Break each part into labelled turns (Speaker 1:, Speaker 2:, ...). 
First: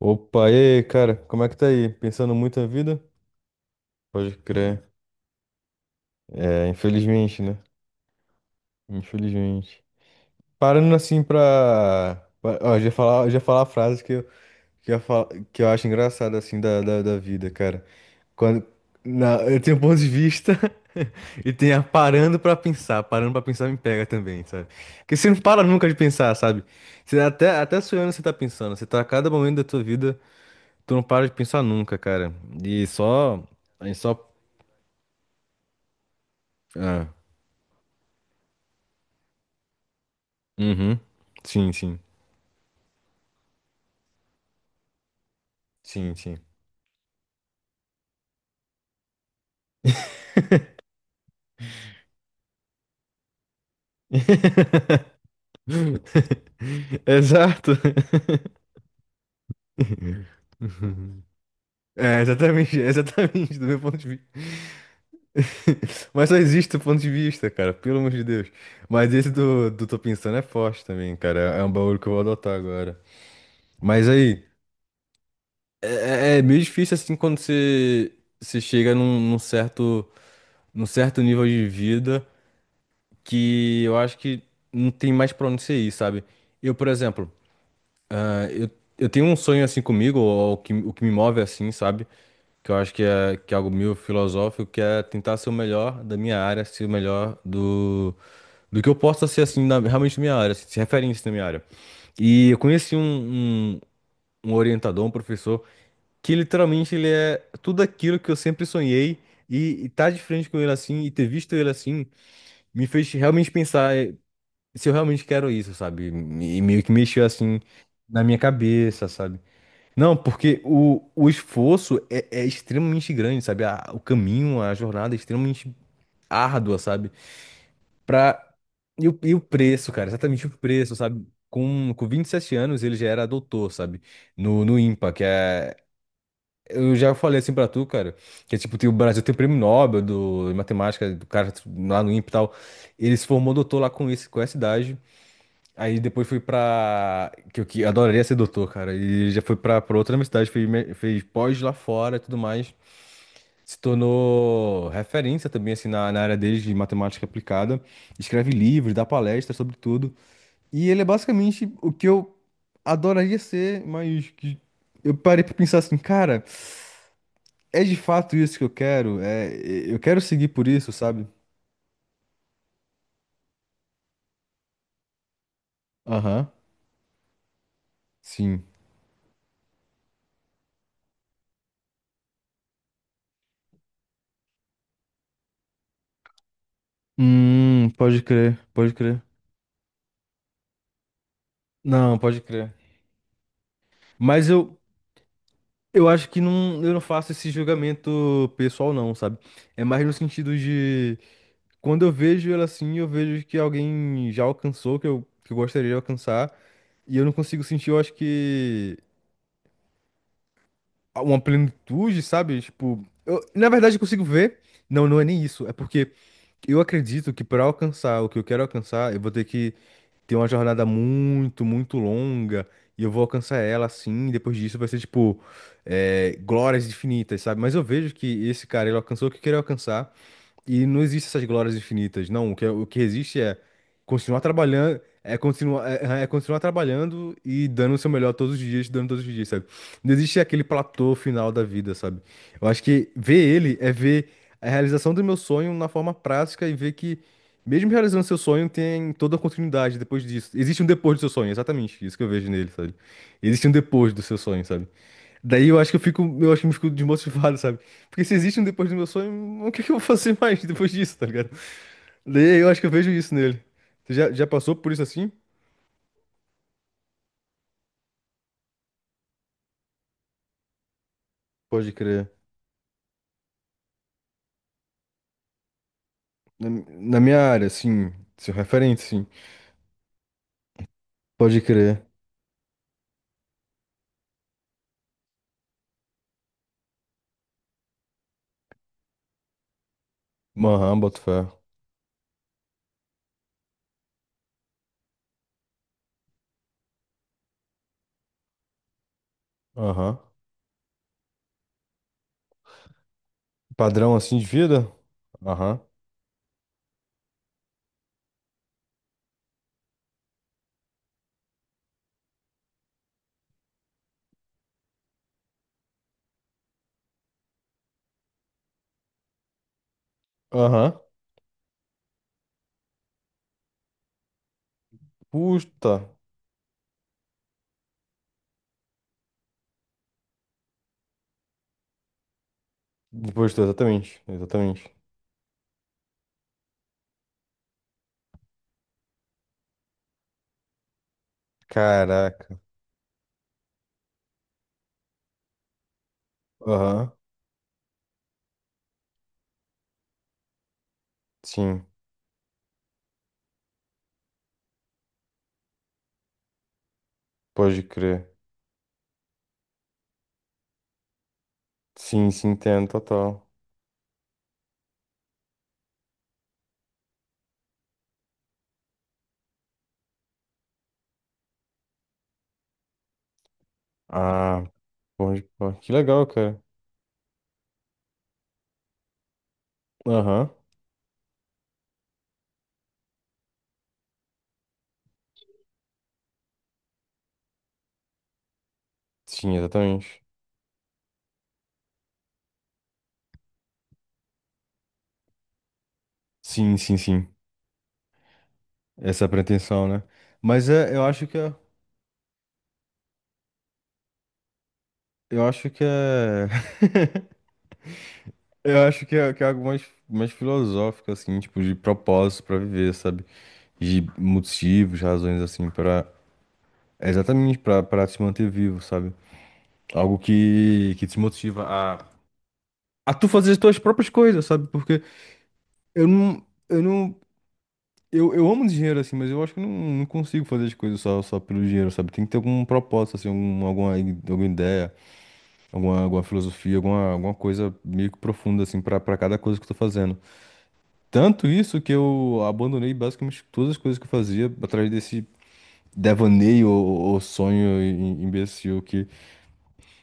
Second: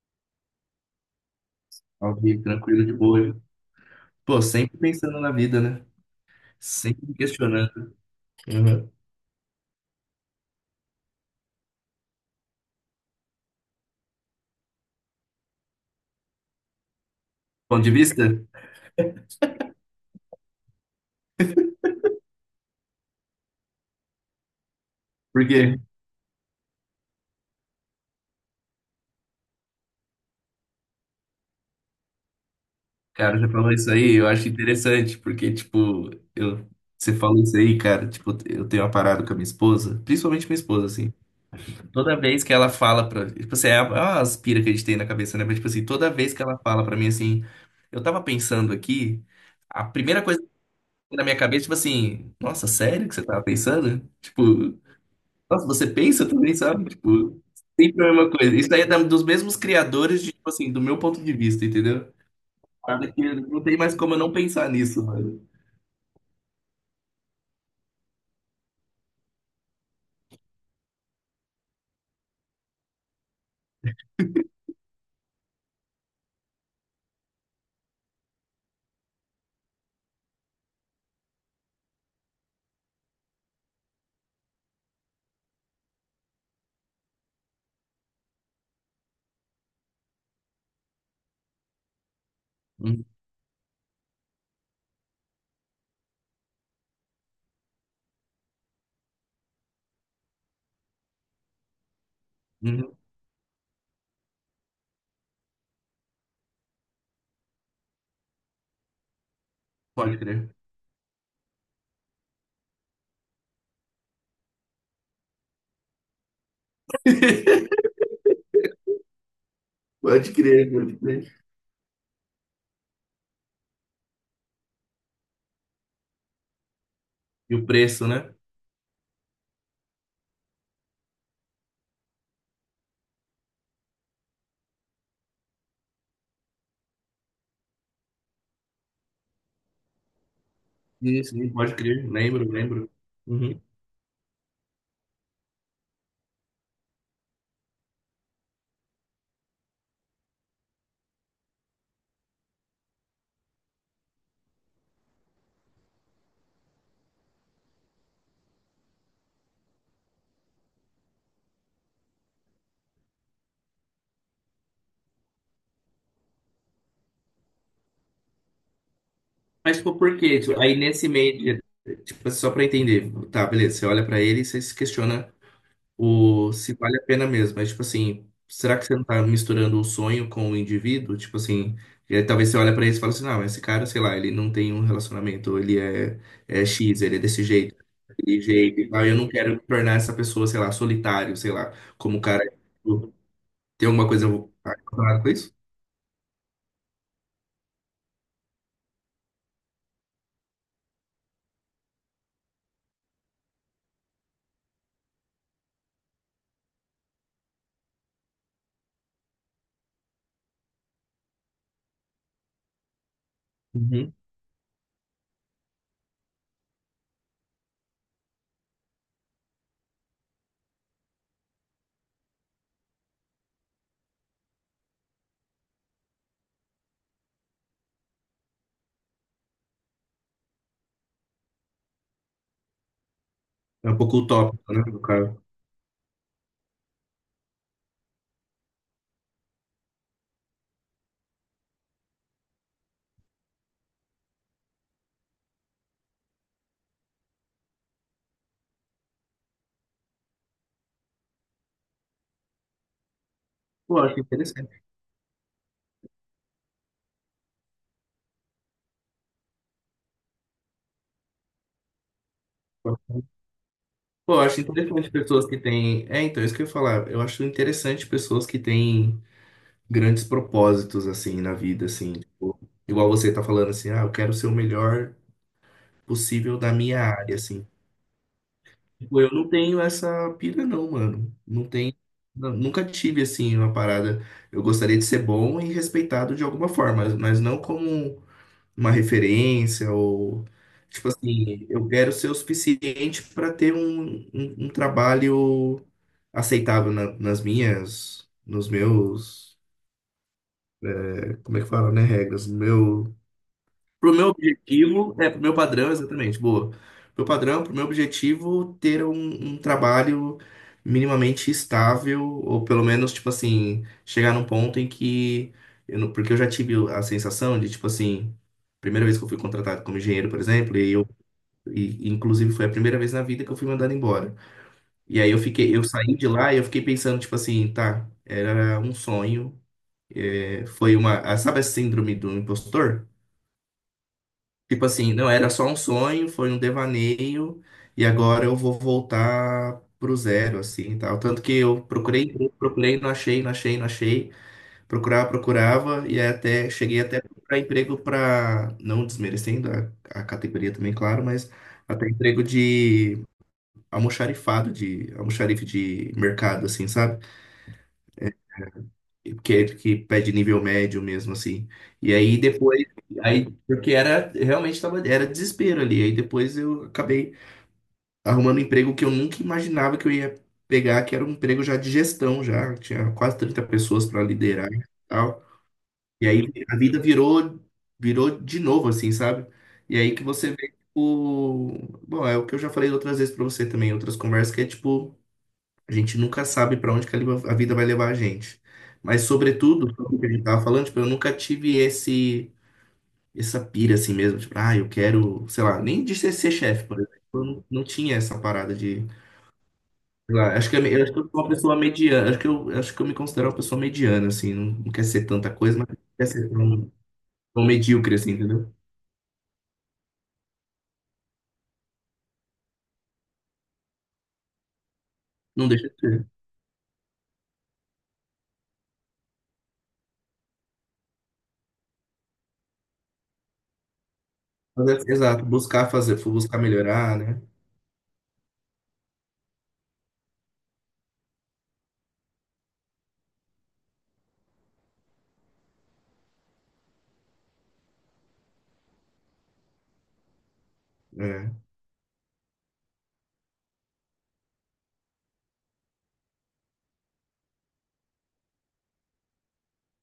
Speaker 1: Opa, e aí, cara, como é que tá aí?
Speaker 2: Ao
Speaker 1: Pensando
Speaker 2: vivo,
Speaker 1: muito na
Speaker 2: tranquilo, de
Speaker 1: vida?
Speaker 2: boa.
Speaker 1: Pode
Speaker 2: Pô, sempre
Speaker 1: crer.
Speaker 2: pensando na vida, né?
Speaker 1: É,
Speaker 2: Sempre me
Speaker 1: infelizmente, né?
Speaker 2: questionando. Uhum.
Speaker 1: Infelizmente. Parando assim pra. Ó, já falar a frase que eu, fa, que eu acho engraçada, assim, da vida, cara.
Speaker 2: Ponto de vista?
Speaker 1: Quando. Na... Eu tenho ponto de vista e tenho a parando pra pensar. Parando pra pensar me pega também, sabe? Porque você não
Speaker 2: Por
Speaker 1: para
Speaker 2: quê?
Speaker 1: nunca de pensar, sabe? Você até, até sonhando você tá pensando. Você tá a cada momento da tua vida, tu não para de pensar nunca, cara. E
Speaker 2: Cara,
Speaker 1: só.
Speaker 2: já falou
Speaker 1: A
Speaker 2: isso
Speaker 1: gente só
Speaker 2: aí, eu acho interessante, porque, tipo,
Speaker 1: ah
Speaker 2: você falou isso aí, cara, tipo, eu tenho uma parada com a minha esposa, principalmente minha esposa,
Speaker 1: uhum.
Speaker 2: assim.
Speaker 1: Sim, sim.
Speaker 2: Toda vez que ela fala pra. Tipo assim, é uma aspira que a gente tem na cabeça, né? Mas, tipo assim, toda
Speaker 1: Sim,
Speaker 2: vez
Speaker 1: sim.
Speaker 2: que ela fala pra mim assim, eu tava pensando aqui, a primeira coisa que vem na minha cabeça, tipo assim, nossa, sério que você tava pensando? Tipo, nossa, você pensa também, sabe? Tipo,
Speaker 1: Exato.
Speaker 2: sempre a mesma coisa. Isso aí é dos mesmos criadores, de, tipo assim, do meu
Speaker 1: Uhum.
Speaker 2: ponto de vista, entendeu?
Speaker 1: É, exatamente,
Speaker 2: Parada que
Speaker 1: exatamente,
Speaker 2: não
Speaker 1: do
Speaker 2: tem
Speaker 1: meu
Speaker 2: mais
Speaker 1: ponto de
Speaker 2: como eu
Speaker 1: vista.
Speaker 2: não pensar nisso, mano.
Speaker 1: Mas só existe o ponto de vista, cara, pelo amor de Deus. Mas esse do Tô Pensando é forte também, cara. É um bagulho que eu vou adotar agora. Mas aí, é meio difícil assim quando você, você chega num certo, num certo nível de vida que eu acho que não tem mais pra onde você ir, sabe? Eu, por exemplo. Ah, eu, eu tenho um sonho assim comigo, ou o que me move assim, sabe? Que eu acho que
Speaker 2: Hum,
Speaker 1: é, que é algo meio filosófico, que é tentar ser o melhor da minha área, ser o melhor do, do que eu possa ser assim, na, realmente na minha área, assim, ser referência na minha área. E eu conheci
Speaker 2: hum,
Speaker 1: um orientador, um professor, que literalmente ele é tudo aquilo que eu sempre sonhei, e estar tá de
Speaker 2: pode
Speaker 1: frente
Speaker 2: crer.
Speaker 1: com ele assim, e ter visto ele assim, me fez realmente pensar se eu realmente quero isso, sabe? E meio que mexeu assim na minha cabeça, sabe? Não,
Speaker 2: Pode
Speaker 1: porque
Speaker 2: crer, pode
Speaker 1: o
Speaker 2: crer.
Speaker 1: esforço é extremamente grande, sabe? O caminho, a jornada é extremamente árdua, sabe?
Speaker 2: E o preço, né?
Speaker 1: Pra... E o preço, cara, exatamente o preço, sabe? Com 27 anos ele já era doutor, sabe? No IMPA, que é. Eu já falei assim pra tu, cara, que é tipo, tem, o Brasil tem o prêmio Nobel do, de matemática, do
Speaker 2: Isso, sim,
Speaker 1: cara
Speaker 2: pode
Speaker 1: lá
Speaker 2: crer.
Speaker 1: no IMPA e
Speaker 2: Lembro,
Speaker 1: tal.
Speaker 2: lembro.
Speaker 1: Ele se formou
Speaker 2: Uhum.
Speaker 1: doutor lá com, esse, com essa idade. Aí depois fui pra. Que eu que adoraria ser doutor, cara. E já fui pra, pra outra universidade, fez, fez pós lá fora e tudo mais. Se tornou referência também, assim, na, na área dele de matemática aplicada. Escreve livros, dá palestras sobre tudo. E ele é basicamente o que eu adoraria ser, mas que eu parei pra pensar assim, cara, é de fato isso que eu quero? É,
Speaker 2: Mas, tipo,
Speaker 1: eu
Speaker 2: por
Speaker 1: quero
Speaker 2: quê?
Speaker 1: seguir
Speaker 2: Tipo,
Speaker 1: por
Speaker 2: aí
Speaker 1: isso,
Speaker 2: nesse
Speaker 1: sabe?
Speaker 2: meio, tipo, só pra entender. Tá, beleza, você olha pra ele e você se questiona.
Speaker 1: Aham,
Speaker 2: O, se vale a pena mesmo. Mas, tipo assim,
Speaker 1: sim.
Speaker 2: será que você não tá misturando o sonho com o indivíduo? Tipo assim, e aí talvez você olha pra ele e fala assim, não, esse cara, sei lá, ele não tem um relacionamento, ele é, é X, ele é desse jeito,
Speaker 1: Pode
Speaker 2: daquele
Speaker 1: crer,
Speaker 2: jeito e
Speaker 1: pode
Speaker 2: tal. E eu
Speaker 1: crer.
Speaker 2: não quero me tornar essa pessoa, sei lá, solitário, sei lá, como
Speaker 1: Não,
Speaker 2: o
Speaker 1: pode
Speaker 2: cara.
Speaker 1: crer.
Speaker 2: Tipo, tem alguma coisa
Speaker 1: Mas eu,
Speaker 2: relacionada com isso?
Speaker 1: Eu acho que não, eu não faço esse julgamento pessoal, não, sabe? É mais no sentido de quando eu vejo ela assim, eu vejo que alguém já alcançou, que eu gostaria de alcançar, e eu não consigo sentir, eu acho que uma plenitude, sabe? Tipo, eu, na verdade eu
Speaker 2: Uhum.
Speaker 1: consigo ver. Não, não é nem isso. É porque eu acredito que para alcançar o que eu quero alcançar, eu vou ter que tem uma jornada muito longa e eu vou alcançar ela assim. E depois disso vai ser tipo glórias infinitas, sabe? Mas eu vejo que esse cara ele alcançou o que queria alcançar e não existe essas glórias infinitas, não. O que, o que existe é
Speaker 2: É um pouco
Speaker 1: continuar
Speaker 2: utópico, né,
Speaker 1: trabalhando,
Speaker 2: do
Speaker 1: é
Speaker 2: cara.
Speaker 1: continuar, é continuar trabalhando e dando o seu melhor todos os dias, dando todos os dias, sabe? Não existe aquele platô final da vida, sabe? Eu acho que ver ele é ver a realização do meu sonho na forma prática e ver que, mesmo realizando seu sonho, tem toda a continuidade depois disso. Existe um depois do seu sonho, exatamente isso que eu vejo nele, sabe? Existe um
Speaker 2: Pô, eu
Speaker 1: depois
Speaker 2: acho
Speaker 1: do seu sonho,
Speaker 2: interessante.
Speaker 1: sabe? Daí eu acho que eu fico, eu acho que eu fico desmotivado, sabe? Porque se existe um depois do meu sonho, o que que eu vou fazer mais depois disso, tá ligado? Daí eu acho que eu vejo isso nele. Você já,
Speaker 2: Pô, eu
Speaker 1: já
Speaker 2: acho
Speaker 1: passou por isso
Speaker 2: interessante
Speaker 1: assim?
Speaker 2: pessoas que têm. É, então, isso que eu ia falar. Eu acho interessante pessoas que têm grandes propósitos, assim, na vida,
Speaker 1: Pode
Speaker 2: assim.
Speaker 1: crer.
Speaker 2: Tipo, igual você tá falando, assim, ah, eu quero ser o melhor possível
Speaker 1: Na,
Speaker 2: da minha
Speaker 1: na
Speaker 2: área,
Speaker 1: minha
Speaker 2: assim.
Speaker 1: área, sim. Seu referente,
Speaker 2: Tipo,
Speaker 1: sim.
Speaker 2: eu não tenho essa pira, não, mano.
Speaker 1: Pode
Speaker 2: Não tenho.
Speaker 1: crer.
Speaker 2: Nunca tive, assim, uma parada. Eu gostaria de ser bom e respeitado de alguma forma, mas não como uma referência ou.
Speaker 1: Aham,
Speaker 2: Tipo
Speaker 1: boto fé.
Speaker 2: assim, eu quero ser o suficiente para ter um trabalho aceitável nas minhas, nos meus,
Speaker 1: Aham.
Speaker 2: como é que fala, né? Regras, no meu, pro
Speaker 1: Padrão
Speaker 2: meu
Speaker 1: assim de vida?
Speaker 2: objetivo, é, pro meu
Speaker 1: Aham.
Speaker 2: padrão, exatamente, boa. Pro padrão, pro meu objetivo, ter um, um trabalho minimamente estável, ou pelo menos, tipo assim, chegar num ponto em que. Eu não, porque eu já tive a sensação de, tipo assim, primeira vez que eu fui contratado como engenheiro, por exemplo, e
Speaker 1: Aham.
Speaker 2: eu. E, inclusive, foi a primeira vez na vida que eu fui mandado embora. E aí eu fiquei, eu
Speaker 1: Puta.
Speaker 2: saí de lá e eu fiquei pensando, tipo assim, tá, era um sonho. É, foi uma. Ah, sabe a síndrome do impostor?
Speaker 1: Depois do, exatamente.
Speaker 2: Tipo
Speaker 1: Exatamente.
Speaker 2: assim, não era só um sonho, foi um devaneio, e agora eu vou voltar pro zero, assim, tal. Tanto que eu procurei,
Speaker 1: Caraca.
Speaker 2: procurei, não achei, não achei, não achei. Procurava, procurava, e aí até cheguei
Speaker 1: Aham.
Speaker 2: até para emprego para, não desmerecendo a categoria também, claro, mas
Speaker 1: Sim.
Speaker 2: até emprego de almoxarifado, de almoxarife de mercado, assim, sabe?
Speaker 1: Pode crer.
Speaker 2: Que, que pede nível médio mesmo, assim. E
Speaker 1: Sim,
Speaker 2: aí
Speaker 1: sim,
Speaker 2: depois,
Speaker 1: entendo, total.
Speaker 2: aí, porque era, realmente tava, era desespero ali. Aí depois eu acabei arrumando um emprego que eu nunca imaginava que eu ia pegar, que era um emprego já de gestão, já. Tinha quase 30 pessoas para
Speaker 1: Ah,
Speaker 2: liderar e
Speaker 1: pode,
Speaker 2: tal.
Speaker 1: pô, que legal,
Speaker 2: E aí
Speaker 1: cara.
Speaker 2: a vida virou, virou de novo, assim, sabe? E aí que
Speaker 1: Aham.
Speaker 2: você vê, tipo, bom, é o que eu já falei outras vezes para você também, outras conversas, que é tipo, a gente nunca sabe para onde que a a vida vai levar a gente. Mas,
Speaker 1: Sim,
Speaker 2: sobretudo, sobre o
Speaker 1: exatamente.
Speaker 2: que a gente tava falando, tipo, eu nunca tive esse, essa pira assim mesmo. Tipo, ah, eu quero, sei lá, nem de ser, ser
Speaker 1: Sim,
Speaker 2: chefe,
Speaker 1: sim,
Speaker 2: por exemplo.
Speaker 1: sim.
Speaker 2: Eu não, não tinha essa parada de.
Speaker 1: Essa é a pretensão, né?
Speaker 2: Sei lá,
Speaker 1: Mas
Speaker 2: acho que
Speaker 1: é,
Speaker 2: eu
Speaker 1: eu
Speaker 2: acho que
Speaker 1: acho
Speaker 2: eu
Speaker 1: que
Speaker 2: sou uma
Speaker 1: é,
Speaker 2: pessoa mediana. Acho que eu me considero uma pessoa mediana, assim. Não, não quer ser
Speaker 1: eu
Speaker 2: tanta
Speaker 1: acho
Speaker 2: coisa,
Speaker 1: que
Speaker 2: mas não quer
Speaker 1: é,
Speaker 2: ser tão, tão medíocre, assim, entendeu?
Speaker 1: eu acho que é algo mais, mais filosófico, assim, tipo, de propósito pra viver, sabe? De motivos, razões, assim,
Speaker 2: Não deixa de
Speaker 1: pra,
Speaker 2: ser.
Speaker 1: é exatamente pra, pra se manter vivo, sabe? Algo que te motiva a tu fazer as tuas próprias coisas, sabe?
Speaker 2: Mas,
Speaker 1: Porque
Speaker 2: exato, buscar
Speaker 1: eu
Speaker 2: fazer,
Speaker 1: não,
Speaker 2: buscar
Speaker 1: eu não
Speaker 2: melhorar, né?
Speaker 1: Eu, eu amo dinheiro, assim, mas eu acho que eu não, não consigo fazer as coisas só, só pelo dinheiro, sabe? Tem que ter algum propósito, assim, algum, alguma, alguma ideia, alguma, alguma filosofia, alguma, alguma coisa meio que profunda, assim, pra, pra cada coisa que eu tô fazendo. Tanto
Speaker 2: É.
Speaker 1: isso que eu abandonei basicamente todas as coisas que eu fazia atrás desse devaneio ou sonho imbecil que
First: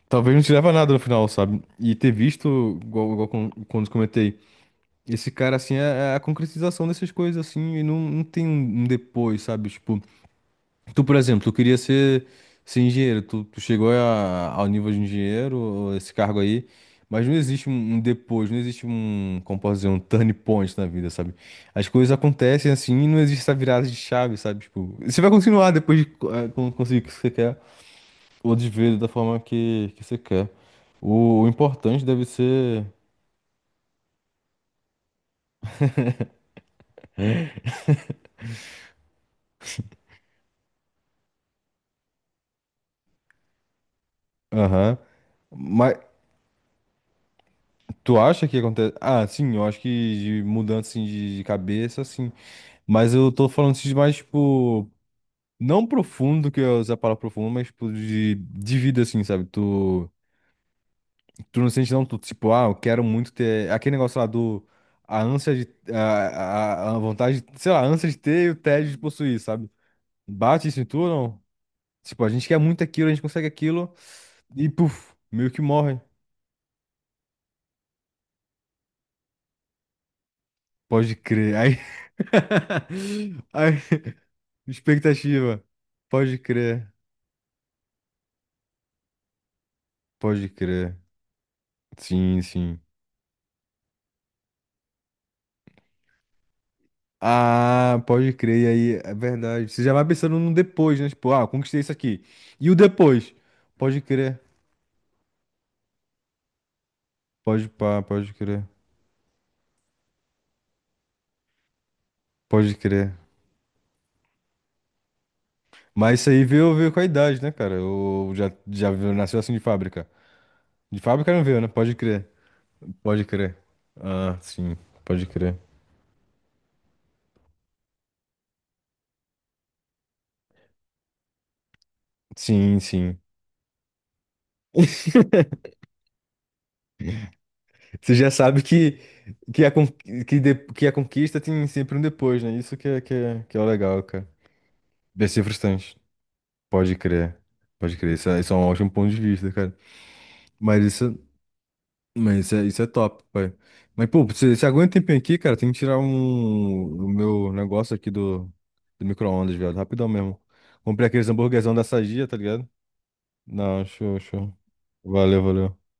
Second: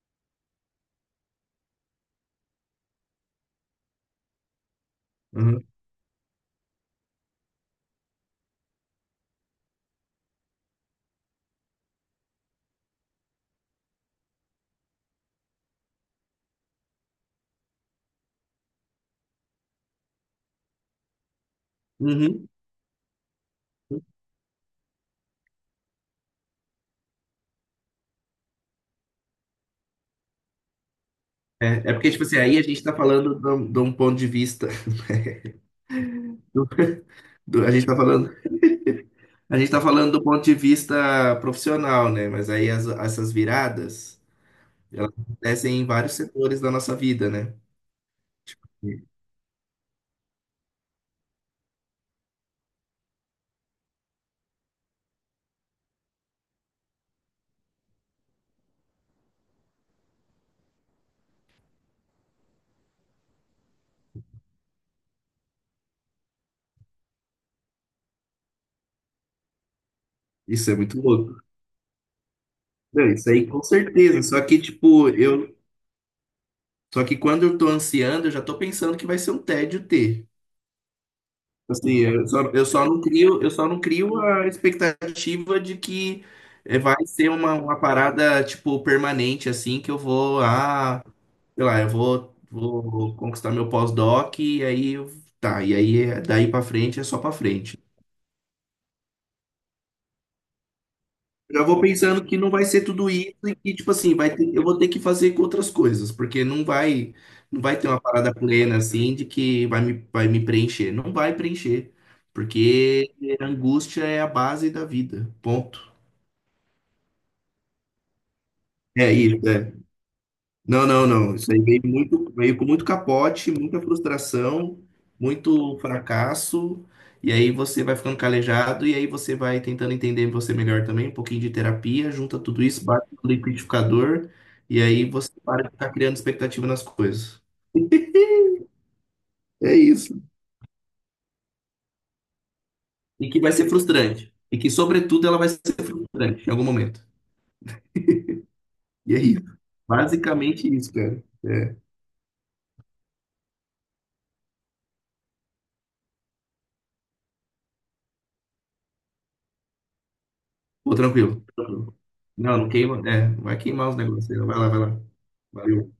Speaker 1: talvez não te leva a nada no final, sabe? E ter visto, igual, quando comentei, esse cara,
Speaker 2: Uhum.
Speaker 1: assim, é é a concretização dessas coisas, assim, e não, não tem um um depois, sabe? Tipo. Tu, por exemplo, ser engenheiro, tu, tu chegou ao nível de engenheiro, ou esse cargo aí, mas não existe um, um depois, não existe um, como posso dizer, um turning point na vida, sabe? As coisas
Speaker 2: Uhum.
Speaker 1: acontecem assim e não existe essa virada de chave, sabe? Tipo, você vai continuar depois de conseguir o que você quer, ou de ver da forma que você quer. O
Speaker 2: É, é
Speaker 1: importante
Speaker 2: porque, tipo
Speaker 1: deve
Speaker 2: assim, aí a gente
Speaker 1: ser.
Speaker 2: tá falando de um ponto de vista. do- a gente tá falando, a gente tá falando do ponto de vista profissional, né? Mas aí essas viradas,
Speaker 1: Aham.
Speaker 2: elas acontecem em
Speaker 1: Mas
Speaker 2: vários setores da nossa vida, né?
Speaker 1: tu acha que
Speaker 2: Tipo,
Speaker 1: acontece? Ah, sim, eu acho que de mudança assim, de cabeça, sim. Mas eu tô falando assim de mais, tipo, não profundo, que eu ia usar a palavra profundo, mas, tipo, de vida, assim, sabe? Tu, tu não sente, não, tu, tipo, ah, eu quero muito ter. Aquele negócio lá do. A ânsia de. A vontade, sei lá, a ânsia de ter e o tédio de possuir, sabe? Bate
Speaker 2: isso é
Speaker 1: isso em tu,
Speaker 2: muito
Speaker 1: ou
Speaker 2: louco.
Speaker 1: não? Tipo, a gente quer muito aquilo,
Speaker 2: Não,
Speaker 1: a gente
Speaker 2: isso aí
Speaker 1: consegue
Speaker 2: com
Speaker 1: aquilo
Speaker 2: certeza. Só que,
Speaker 1: e,
Speaker 2: tipo,
Speaker 1: puf, meio
Speaker 2: eu.
Speaker 1: que morre.
Speaker 2: Só que quando eu tô ansiando, eu já tô pensando que vai ser um tédio ter.
Speaker 1: Pode crer. Aí.
Speaker 2: Assim, eu só não crio, eu só
Speaker 1: Aí.
Speaker 2: não crio a expectativa
Speaker 1: Expectativa.
Speaker 2: de que
Speaker 1: Pode crer.
Speaker 2: vai ser uma parada, tipo, permanente, assim, que eu vou,
Speaker 1: Pode crer.
Speaker 2: ah, sei lá, eu vou,
Speaker 1: Sim, sim.
Speaker 2: vou conquistar meu pós-doc e aí, tá, e aí, daí pra frente é só pra frente.
Speaker 1: Ah, pode crer, e aí, é verdade. Você já vai pensando no depois, né? Tipo, ah, eu
Speaker 2: Já
Speaker 1: conquistei
Speaker 2: vou
Speaker 1: isso aqui.
Speaker 2: pensando que não vai
Speaker 1: E o
Speaker 2: ser tudo
Speaker 1: depois?
Speaker 2: isso e que, tipo
Speaker 1: Pode
Speaker 2: assim, vai
Speaker 1: crer,
Speaker 2: ter, eu vou ter que fazer com outras coisas, porque não vai, não
Speaker 1: pode
Speaker 2: vai ter
Speaker 1: pá,
Speaker 2: uma
Speaker 1: pode
Speaker 2: parada
Speaker 1: crer,
Speaker 2: plena assim de que vai vai me preencher. Não vai preencher,
Speaker 1: pode crer.
Speaker 2: porque a angústia é a base da vida. Ponto.
Speaker 1: Mas isso aí veio, veio com a idade, né, cara? Eu já
Speaker 2: É
Speaker 1: nasceu
Speaker 2: isso,
Speaker 1: assim de
Speaker 2: é.
Speaker 1: fábrica.
Speaker 2: Não,
Speaker 1: De
Speaker 2: não,
Speaker 1: fábrica
Speaker 2: não.
Speaker 1: não
Speaker 2: Isso
Speaker 1: veio,
Speaker 2: aí
Speaker 1: né?
Speaker 2: veio
Speaker 1: Pode crer,
Speaker 2: muito, veio com muito
Speaker 1: pode
Speaker 2: capote,
Speaker 1: crer.
Speaker 2: muita
Speaker 1: Ah, sim,
Speaker 2: frustração,
Speaker 1: pode crer.
Speaker 2: muito fracasso. E aí você vai ficando calejado e aí você vai tentando entender você melhor também, um pouquinho de terapia, junta tudo
Speaker 1: Sim,
Speaker 2: isso, bate
Speaker 1: sim.
Speaker 2: no liquidificador e aí você para de ficar criando expectativa nas coisas.
Speaker 1: Você já sabe que, a,
Speaker 2: É
Speaker 1: con-
Speaker 2: isso.
Speaker 1: que a conquista tem sempre um depois, né? Isso que é, que
Speaker 2: E que
Speaker 1: é,
Speaker 2: vai
Speaker 1: que é o
Speaker 2: ser
Speaker 1: legal, cara.
Speaker 2: frustrante. E que, sobretudo,
Speaker 1: Deve
Speaker 2: ela
Speaker 1: ser
Speaker 2: vai ser
Speaker 1: frustrante.
Speaker 2: frustrante em algum
Speaker 1: Pode
Speaker 2: momento.
Speaker 1: crer, pode crer. Isso é um ótimo ponto
Speaker 2: E
Speaker 1: de
Speaker 2: é
Speaker 1: vista,
Speaker 2: isso.
Speaker 1: cara.
Speaker 2: Basicamente
Speaker 1: Mas
Speaker 2: isso,
Speaker 1: isso,
Speaker 2: cara. É.
Speaker 1: isso é top, pai. Mas, pô, você, você aguenta um tempinho aqui, cara? Tem que tirar um, o meu negócio aqui do, do micro-ondas, viado. Rapidão mesmo.
Speaker 2: Pô,
Speaker 1: Comprei aqueles
Speaker 2: tranquilo,
Speaker 1: hamburguesão da
Speaker 2: tranquilo.
Speaker 1: Sadia, tá
Speaker 2: Não,
Speaker 1: ligado?
Speaker 2: não queima. É, não vai
Speaker 1: Não,
Speaker 2: queimar os
Speaker 1: show,
Speaker 2: negócios aí, não.
Speaker 1: show.
Speaker 2: Vai lá, vai lá.
Speaker 1: Valeu, valeu.
Speaker 2: Valeu.